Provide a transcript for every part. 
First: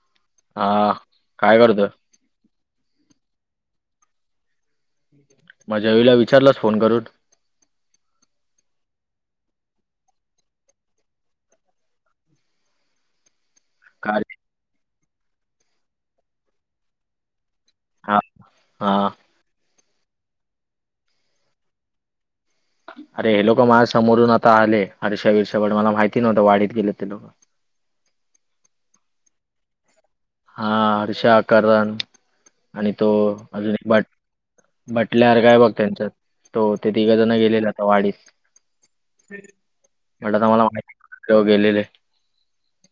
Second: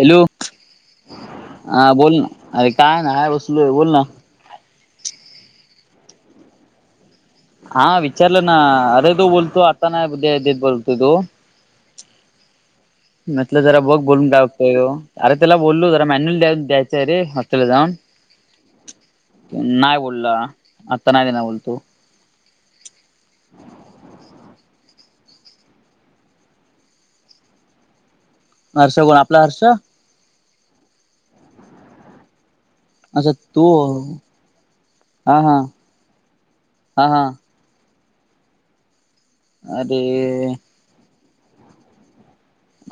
Hello हा काय करतोय हा बोल ना अरे काय ना बसलो आहे बोल ना. माझ्या वेळेला विचारलास फोन करून. हा विचारलं ना अरे तू बोलतो आता नाय बोलतो तो म्हटलं जरा बघ का बोलून रे काय बघतोय तो अरे त्याला बोललो जरा मॅन्युअल द्यायचय रे. जाऊन हा हा नाही बोलला आता नाही दे ना बोलतो. अरे हे लोक माझ्या समोरून आता आले हरेषा वीरशा पण मला माहिती नव्हतं वाढीत गेलेत ते लोक. हर्ष कोण आपला हर्षा हा हर्षा करण आणि तो अच्छा तू अजून एक भट. म्हटल्यावर हा काय हा बघ त्यांच्यात तो ते हा तिघ हा जण गेलेला. वाडीस अरे म्हट तर मला माहिती ते गेलेले.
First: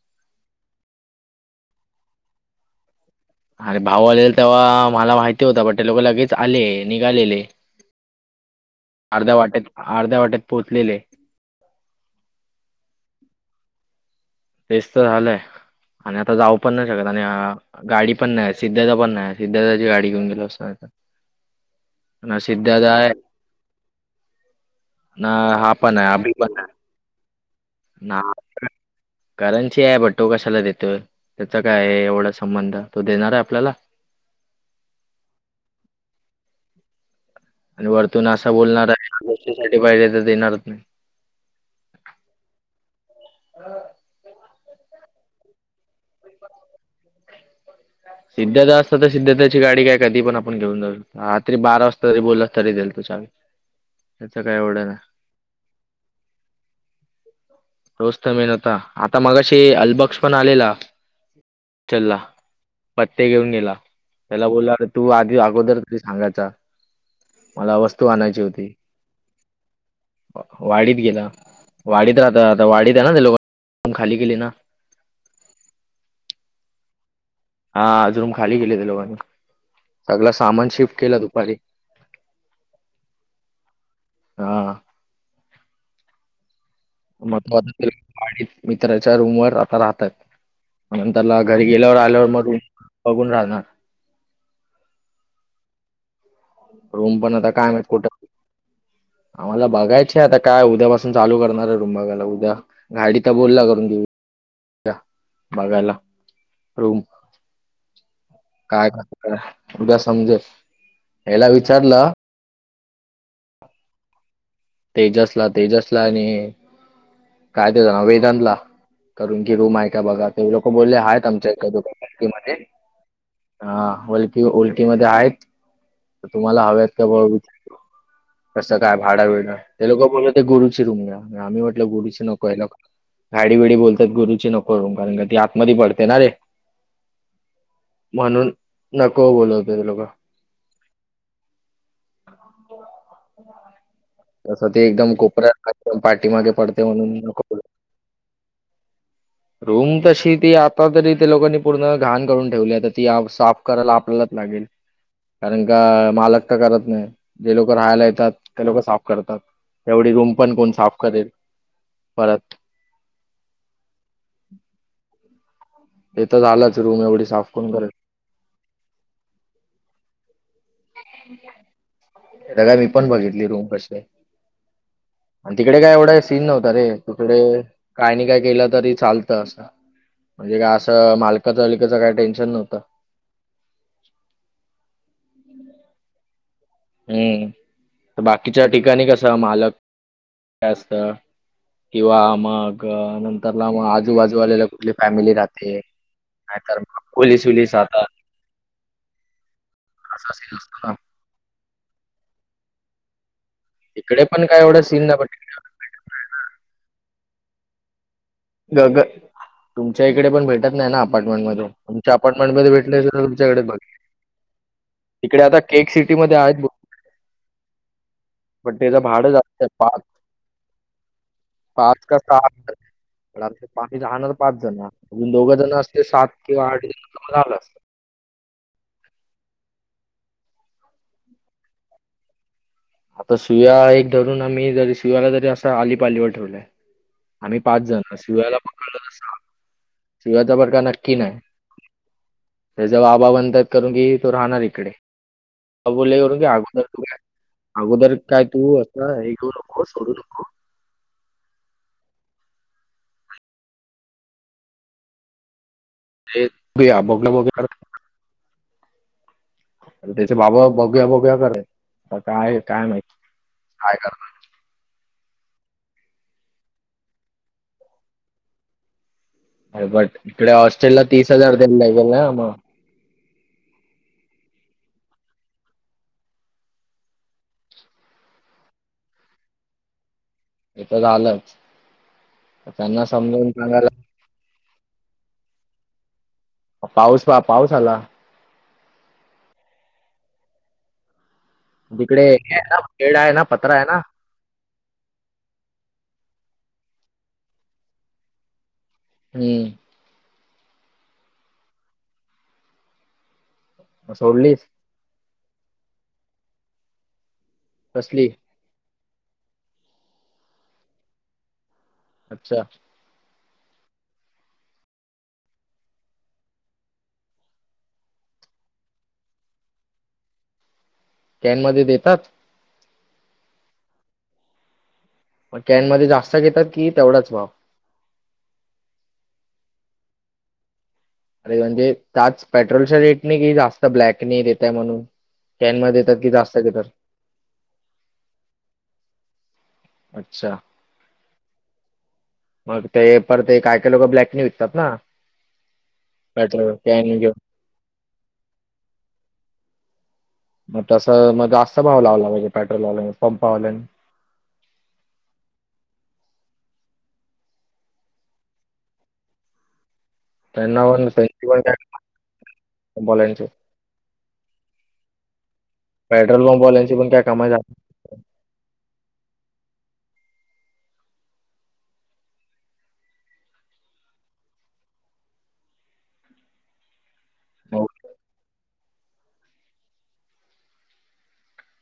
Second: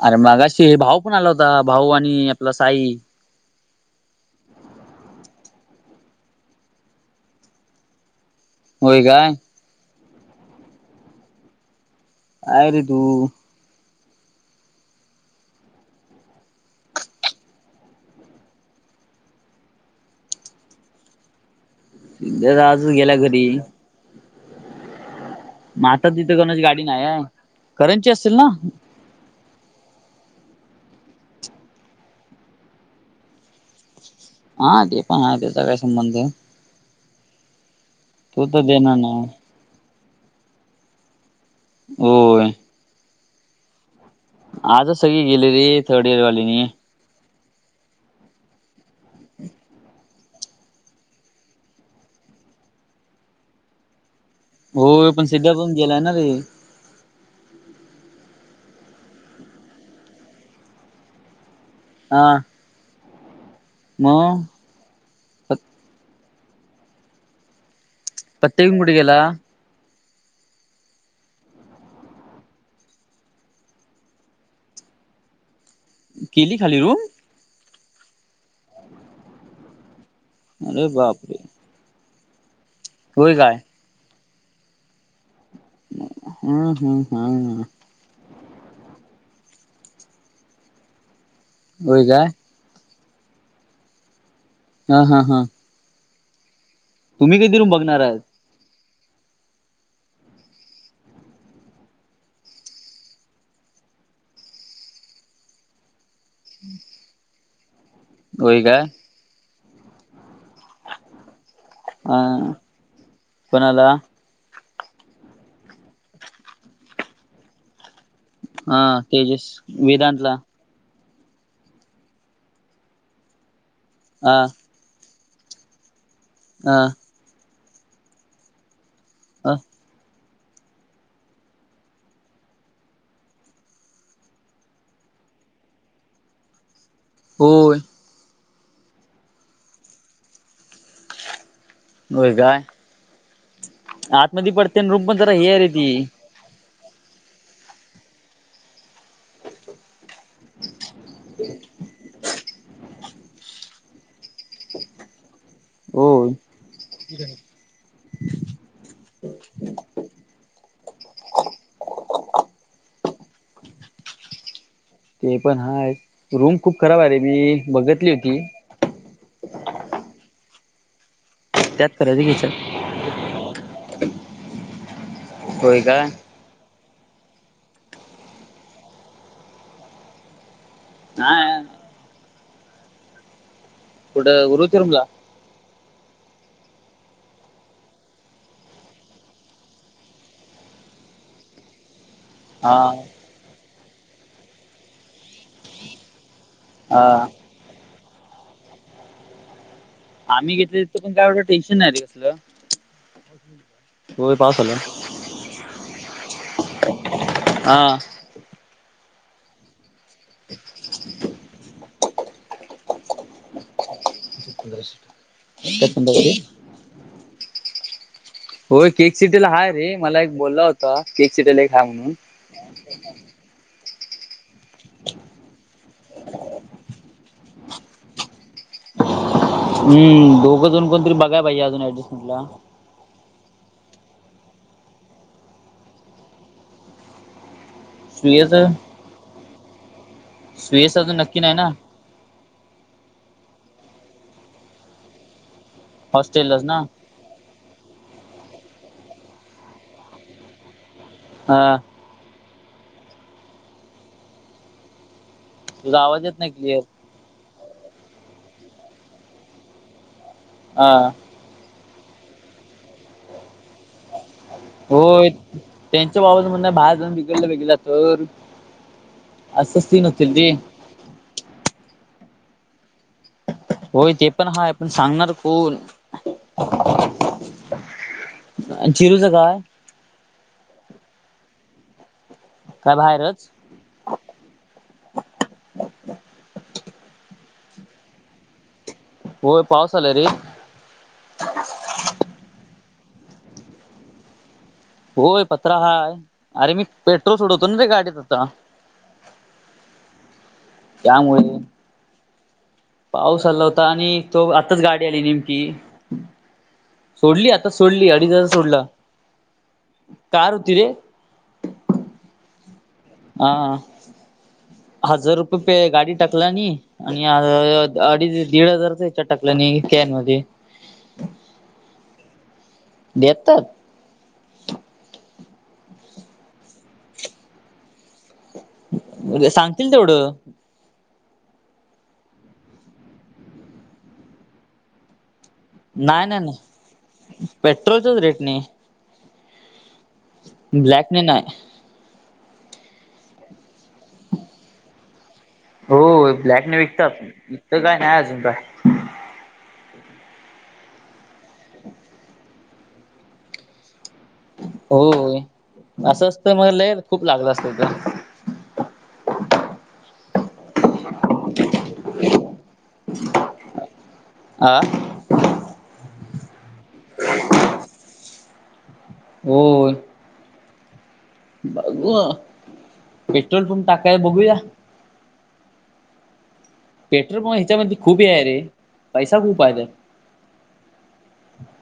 अरे मगाशी भाऊ पण आला होता भाऊ आणि आपला साई. अरे भाव आलेल तेव्हा मला माहिती होता बण ते लोक लगेच आले निघालेले. होय काय अर्ध्या वाटेत अर्ध्या वाटेत पोहोचलेले. काय रे तु. तेच तर झालंय आणि आता जाऊ पण नाही शकत आणि अ गाडी पण नाही सिद्धारथ पण नाही सिद्धार्थाची गाडी घेऊन गेलो असतो आणि. सध्या आजच गेल्या घरी. ना हा मग पण आता आहे अभि तिथं पण कोणाची आहे गाडी नाहीये. ना करनची ये बट तो कशाला देतोय त्याचा काय आहे एवढा संबंध तो देणार आहे आपल्याला. हा ते पण आहे त्याचा काय संबंध ये. आणि वरतून असा तर बोलणार देणार नाही. आहे गोष्टीसाठी पाहिले तर देणारच नाही. होय आजच सगळे गेले रे थर्ड इयर वालीनी सिद्धता असतात तर सिद्ध त्याची गाडी काय कधी पण आपण घेऊ जाऊ. रात्री बारा वाजता तरी बोलला तरी देईल तो चावी. त्याचा काय एवढा नाय. होय पण सिद्धा पण गेलाय ना रे तोच तर मेन होता आता मगाशी अलबक्क्ष पण आलेला हॉस्टेलला. हा पत्ते घेऊन गेला मग त्याला बोलला अरे तू आधी अगोदर तरी सांगायचा. मला वस्तू आणायची प्रत्येक होती कुठे गेला वाढीत गेला. वाढीत राहत आता वाढीत आहे ना ते लोक रुम खाली केली ना. केली खाली रूम हा आज रूम खाली केली त्यांनी वाटत सगळ सामान अरे शिफ्ट केलं बापरे दुपारी. होय काय हा हम् हम् मित्राच्या रूम वर आता राहतात. नंतरला घरी गेल्यावर होय काय आल्यावर मग बघून राहणार. हा हा हा रूम पण तुम्ही आता कधी रूम काय माहित बघणार कुठ आहात आम्हाला बघायचे आता काय उद्यापासून चालू करणार आहे रूम बघायला उद्या गाडीत तर बोलला करून देऊ [unintelligible] बघायला रूम. काय कसं काय उद्या समजेल हेला विचारलं. हं कोणाला? तेजसला, तेजसला आणि काय त्याच नाव हे त्यानला हा करून तेजस की रूम आहे का बघा वेदांतला ते लोक बोलले आहेत आमच्या इथुका म्हणे हा वलकी ओळ ते मधे आहेत तर तुम्हाला हव्यात का हा बाच कसं काय भाडा विळणं ते लोक बोलल ते गुरुची रूम घ्या आम्ही म्हटलं गुरुची नको याला गाडी बिडी बोलतात गुरुची नको रूम कारण का ती आतमध्ये पडते ना रे. होय म्हणून नको बोलवते ते लोकं. होय काय. आत तसं ते एकदम कोपऱ्यात [unintelligible] पाठीमागे पडतय म्हणून मी नको बोलवते रूम तशी ती आता तरी त्या लोकांनी पूर्ण घाण करून ठेवली आता ती साफ करायला आपल्यालाच लागेल. कारण का हो मालक तर करत नाही ते लोक राहायला येतात ते लोक साफ करतात, एवढी रूम पण कोण साफ करेल परत [inaudible] ते पण हाय. ते तर रूम खूप झालाच खराब आहे रे एवढी साफ कोण मी करेल. बघितली होती. [inaudible] त्यात करायची घ्यायच्या [unintelligible] मी पण बघितली रूम कशी हाय आणि तिकडे होय काय का एवढं तीन नव्हता रे, तुकडे काय नाही काय केलं तरी चालतं असं म्हणजे काय असं मालकाच नाही बिलकाचं काय टेन्शन नव्हतं. कुठं उरुतिरुंमला? हम्म बाकीच्या ठिकाणी कसं मालक काय असतं किंवा हा मग नंतरला मग आजूबाजू आलेला कुठली फॅमिली राहते. नाही तर मग हा पोलीस उलीस राहतात. असा आम्ही सीन घेतलय असतो ना. तिथं पण काय एवढं टेन्शन नाही रे कसलं. इकडे होय पण काय पाऊस आला [inaudible] एवढं सीन नाही पण हा गग. तुमच्या इकडे पण भेटत नाही ना अपार्टमेंट मध्ये. तुमच्या अपार्टमेंट मध्ये भेटले तुमच्याकडे बघी तिकडे आता के क सिटी मधे आहेत भ होय त्याचं के क भाडं सिटीला जास्त आहे. हाय रे, पाच मला एक बोलला होता, केक सिटीला एक हाय पाच म्हणून. का सहा हजार. पण आमच्या पाटी राहणार पाच जण ना, अजून दोघं जण असते सात किंवा आठ जण मग झाल असतं. हम् दोघंजन कोणतरी बघायला पाहिजे अजून ऍडजस्टमेंटला. आता सुव्या एक धरून आम्ही जरी सुव्याला जरी असं आलीपालीवर ठेवलंय आम्ही पाच जण सीव्याला सुयच [unintelligible] सीव्याच बर का सुयश नक्की अजून नाही. ना त्याच्चे बाबा म्हणतात करू की, तो राहणार इकडे बोलणे करू घ्या हॉस्टेललाच ना अगोदर अगोदर काय तू असं हे घेऊ नको सोडू नको. हा. तुझा आवाज येत ते नाही क्लिअर तू या. [unintelligible] तेचे बाबा हा बघुया, बघुया करतात आता काय, काय माहीत, काय करतात. होय त्यांच्या बाबाचं म्हणनंय बाहेर जाऊन बिघडला बिघडला तर. अरे असंच सीन बट होतील ते तिकडे हॉस्टेलला तीस हजार द्यायला लागेल ना म. होय ते पण हाय. पण सांगणार कोण? अं चिरूचं काय? तेच झालं. काय त्यांना बाहेरच समजून सांगायला पाऊस पा पाऊस आला. होय पावस आल रे. तिकडे हे शेड आहे ना. पत्राय ना. होय पत्रा हाय. अरे मी पेट्रोल सोडवतो ना ते गाडीत आता. हम्म. त्यामुळे. पाऊस आला होता. मग आणि एतो सोडलीस आताच गाडी आली नेमकी. सोडली आता सोडली. कसली अडीच हजार सोडलं. कार होती रे. अच्छा. हा हजार रुपये पे गाडी टाकल आणि आणि अं अं अडीच, दीड हजारच याच्यात टाकल्याने कॅन मध्ये. कॅन मध्ये देतात? देतात. म कॅनमध्ये जास्त घेतात की, तेवढाच भाव? सांगतील तेवढं. अरे म्हणजे त्याच पेट्रोलच्या रेटने की, जास्त ब्लॅकनी देतय म्हणून. कॅन मध्ये देतात की जास्त घेतात. पेट्रोलचाच रेटनी. अच्छा. ब्लॅकने नाही. मग ते पर ते काय काय लोक ब्लॅक विकतात ना. हो पेट्रोल ब्लॅकने विकतात. कॅन घेऊन इथ काय नाही अजून काय. मग तस मग जास्त भाव लावला पाहिजे. पेट्रोल वालानी पंपावालानी. होय असं असत मग लय, खूप लागलं असत तर. त्यांना बलाची. [unintelligible] आ. पेट्रोल पंप वाल्याची पण काय कमाय झा होय. बघू, पेट्रोल पंप टाकाय बघूया. [inaudible] पेट्रोल प नाही. ह्याच्यामध्ये खूप हे आहे रे. पैसा खूप आहे त्यात.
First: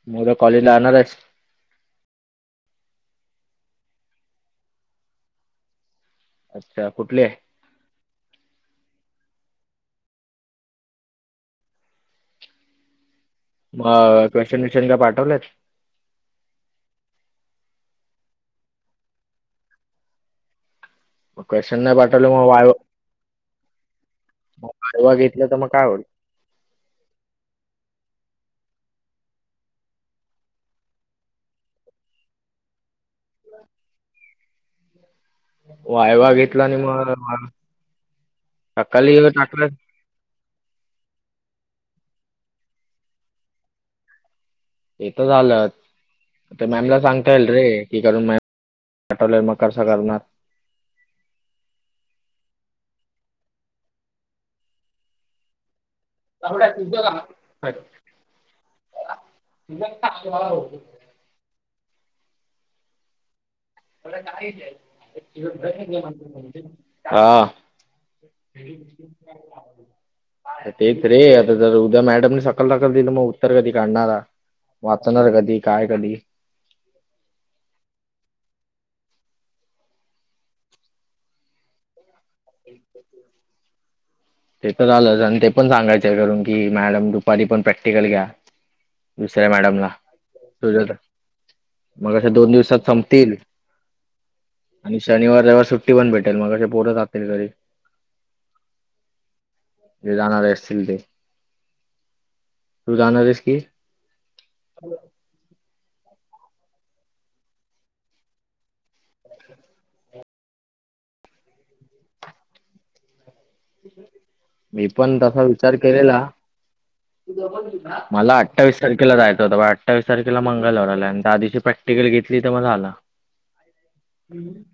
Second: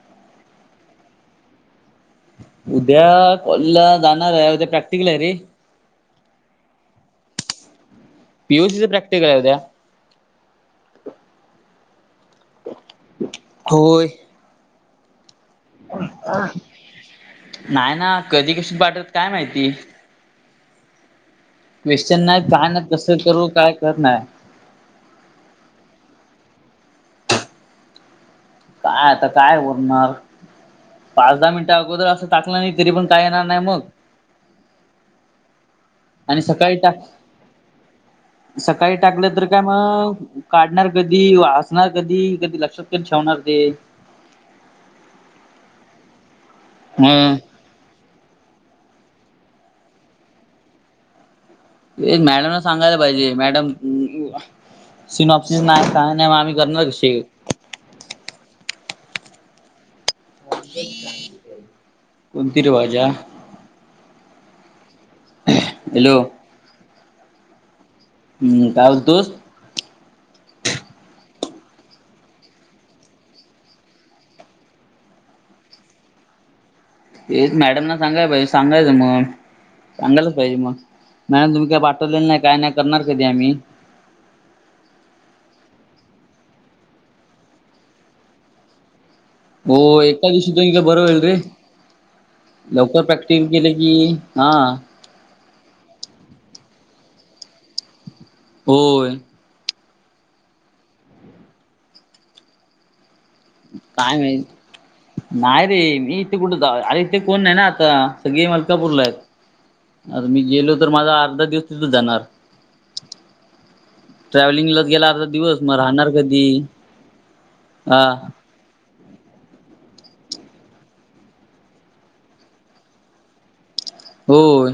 म उद्या कॉलेज ला जाणारेस. उद्या कॉलेजला जाणारे. उद्या प्रॅक्टिकल आहे रे. अच्छा कुठले? पि ओ सीच प्रॅक्टिकल आहे उद्या. होय. मग क्वेशचन बीशन काय पाठवलेत? नाही ना. कधी क्वेश्चन पाठवते काय माहिती? मग क्वेश्चन नाही क्वेशचन पाठवले नाय, मग काय नाय. कसं करू काय कळत नाय. आडवा घेतलं त मग काय होईल? काय आता काय उरणार. पाच दहा मिनिटं अगोदर असं टाकलं ना. तरी पण काय येणार नाही मग. वाय. आणि सकाळी टाक सकाळी टाकलं तर काय मग. काढणार कधी वाचणार कधी कधी लक्षात ते ठेवणार ते. ते तर झालंच मॅमला हम सांगता येईल रे. क करून म आठवले मग कसं करणार. ते मॅडम ना सांगायला पाहिजे मॅडम. सिन ऑप्सन नाही काय नाही म आम्ही करणार कशे. [inaudible] [inaudible] तीर वाजा. हॅलो हां. काय बोलतोस [inaudible] तेच रे आता जर उद्या मॅडमने सकल दाखल दिलं मग उत्तर कधी काढणारा. वाचणार कधी काय कधी. हेच मॅडम ना सांगाय पाहिजे सांगायचं मग. सांगायला पाहिजे मग नाही तुम्ही काही पाठवलेलं नाही काय नाही करणार कधी आम्ही. [inaudible] ते तर आलंच आणि ते पण सांगायचं करून की मॅडम दुपारी पण प्रॅक्टिकल घ्या. दुसऱ्या हो मॅडमला एका दिवशी तुम्ही काय तूजत. बरं होईल रे मग अश्या दोन दिवसात लवकर संपतील. प्रॅक्टिस केले की हा शनिवार रविवार सुट्टी पण भेटेल मग पोरं राहतील घरी. होय. ते जाणार आहे असतील ते. तू जाणार आहेस की? काय माहित. नाही रे मी इथे कुठे जा, अरे इथे कोण नाही ना आता सगळे मलकापूरला आहेत. आर मी गेलो तर माझा अर्धा दिवस तिथं जाणार. ट्रॅव्हलिंगलाच मी गेला पण अर्धा तसा दिवस विचार मग राहणार केलेला कधी हा मला. अठ्ठावीस तारखेला जायचं होतं. बा अठ्ठावीस तारखेला मंगलवार आलाय आणि त्या दिवशी प्रॅक्टिकली घेतली तर मग आला. [inaudible] होय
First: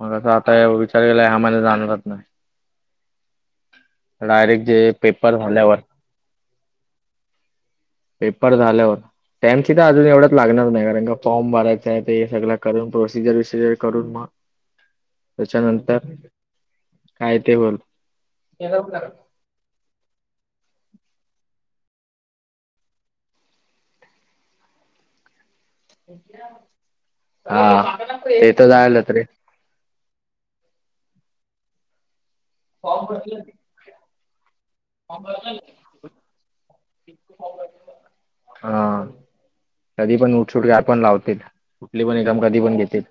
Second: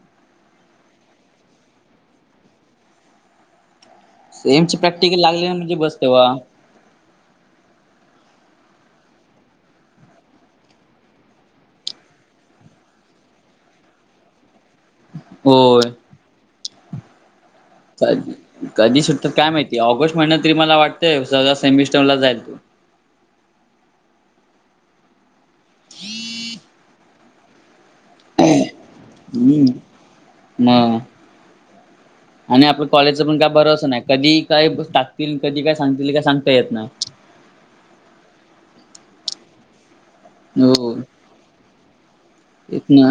मगं आता आता या विचार केला ह्या माहिन्यात जाणार आत. नाय. सेम ची जे प्रॅक्टिकल पेपर लागलिया म्हणजे झाल्यावर बस तेव्हा. पेपर झाल्यावर. सेमची तर अजुन एवढ्यात लागणार नाही कारण का फॉर्म भरायचं आहे ते हे सगळं करून प्रोसिजर बीसिजर करून म होय तेच्यानंतर काय ते वर कध कधी सुटतात काय माहिती ऑगस्ट महिन्यात तरी मला वाटतयं ससा सेमिस्टरला जाईल तू. हा. ते तर जायलाच रे हम्म म. [inaudible] आणि आपलं कॉलेजचं पण काय बरचं नाही कधी काय टाकतील कधी काय सांगतील काय सांगता येत नाही. हां कधी पण ओ छुटक्या हो पण लावते कुठली पण एकदम कधी पण तेच घेते. ना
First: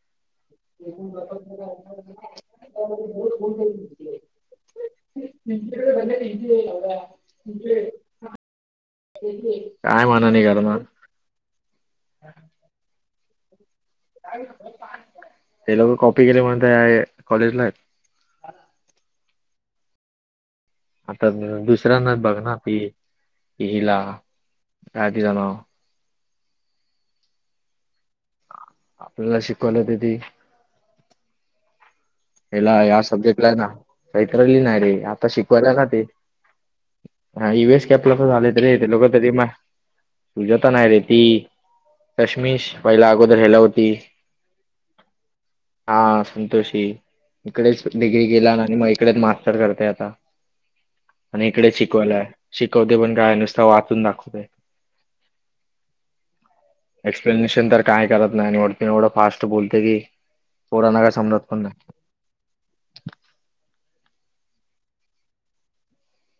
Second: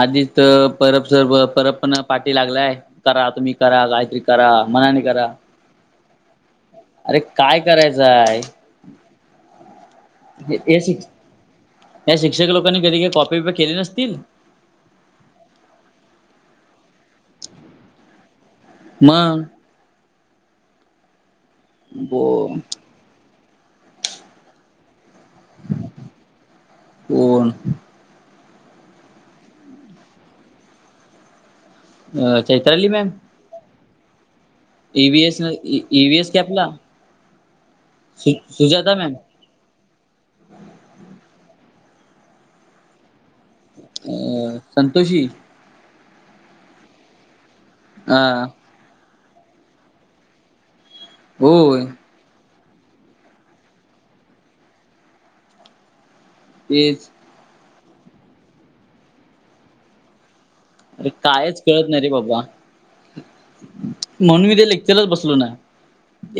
आधीच तर परब सर परब पण पाठी लागलाय. करा तुम्ही करा काहीतरी करा मनाने करा. [unintelligible] अरे करायचंय काय म्हणा नाही घरमा. हे शिक या शिक्षक लोकांनी कधीही कॉपी प केले नसतील? ते लोक कॉपी केले म्हणत कॉलेजला. [unintelligible] मग आता दुसऱ्यांना हो बघ ना की हिला काय तीच नाव. कोण? आपल्याला शिकवायला होती ति. हेला चैत्राली या मॅम सब्जेक्ट ला ना काहीत्रली नाही रे आता ईव्हीएस शिकवायला ना ते. ईव्हीएस कॅपला हा यु एस कॅपला सु झाले येत ते सुजाता लोक मॅम कधी मा. सुजाता नाही रे ती चष्मीश पहिला अगोदर ह्याला होति. अ संतोषी. हा संतोषी. इकडेच हा डिग्री केला आणि मग इकडेच मास्टर करते आता. आणि इकडेच होय शिकवायलाय शिकवते पण काय नुसता वाचून दाखवते. तेच एक्सप्लेनेशन तर काय करत नाही वरतून एवढं फास्ट बोलते की. पोरांना अरे काय समजत कायच पण कळत नाही रे बाबा. म्हणून मी ते लेक्चरच बसलो ना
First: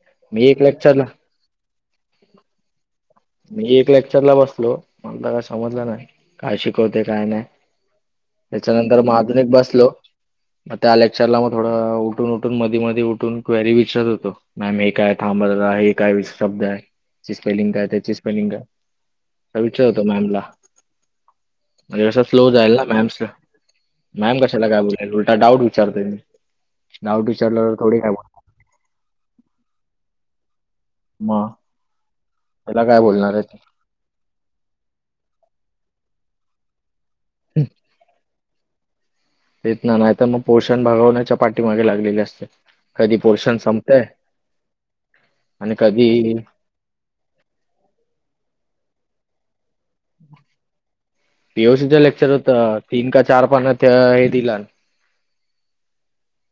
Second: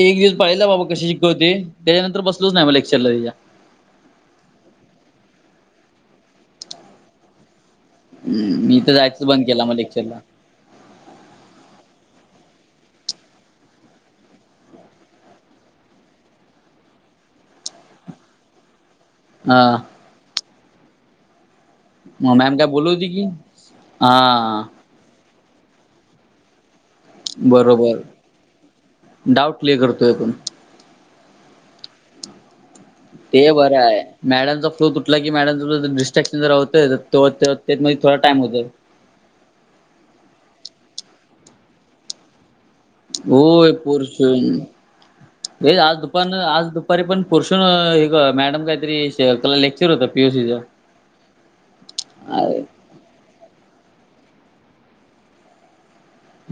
एक दिवस मी पाहिला बाबा लेक्चरला कशी.. शिकवत होति ते त्याच्यानंतर बसलच नाही मला लेक्चरला तिच्या. मी एक लेक्चरला बसलो मग काय समजलं नाही काय शिकवते काय नाही. मी तर त्याच्यानंतर मग जायचं बंद आधुनिक केला मग बसलो. लेक्चरला त्या लेक्चरला मग थोडं उठून उठून मधी मध्येी उठून क्वेरी विचारत होतो. मॅम हे काय थांब हे काय शब्द आहेची स्पेलिंग काय. याची स्पेलिंग काय हा विचारत होतो मॅम ला. म्हणजे कं मग स्लो मॅम काय जाईल ना बोलत मॅम होती की मॅम हा कशाला काय बोलाल उलटा डाऊट विचारते मी. डाऊट विचारल्यावर थोडी बरोबर काय बोल डाऊट क्लिअर करतोय पण. म.. ते बरं आहे मॅडमचा फ्लो तुटला की मॅडमचा डिस्ट्रॅक्शन जर होतय. तो त्यातमध्ये थोडा टाइम होतो. तेेत ना नाही तर मग पोर्शन भागवण्याच्या पाठीमागे लागलेले असते. कधी पोर्शन होय संपतंय पोर्षण हे आणि आज दुपार कधी आज दुप.. पररे पण पोर्षण हे मॅडम काहीतरीला लेक्चर होत पीयुसीचा. पीओसीचं लेक्चर होतं तीन का चार पान हे दिला.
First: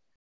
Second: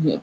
ह.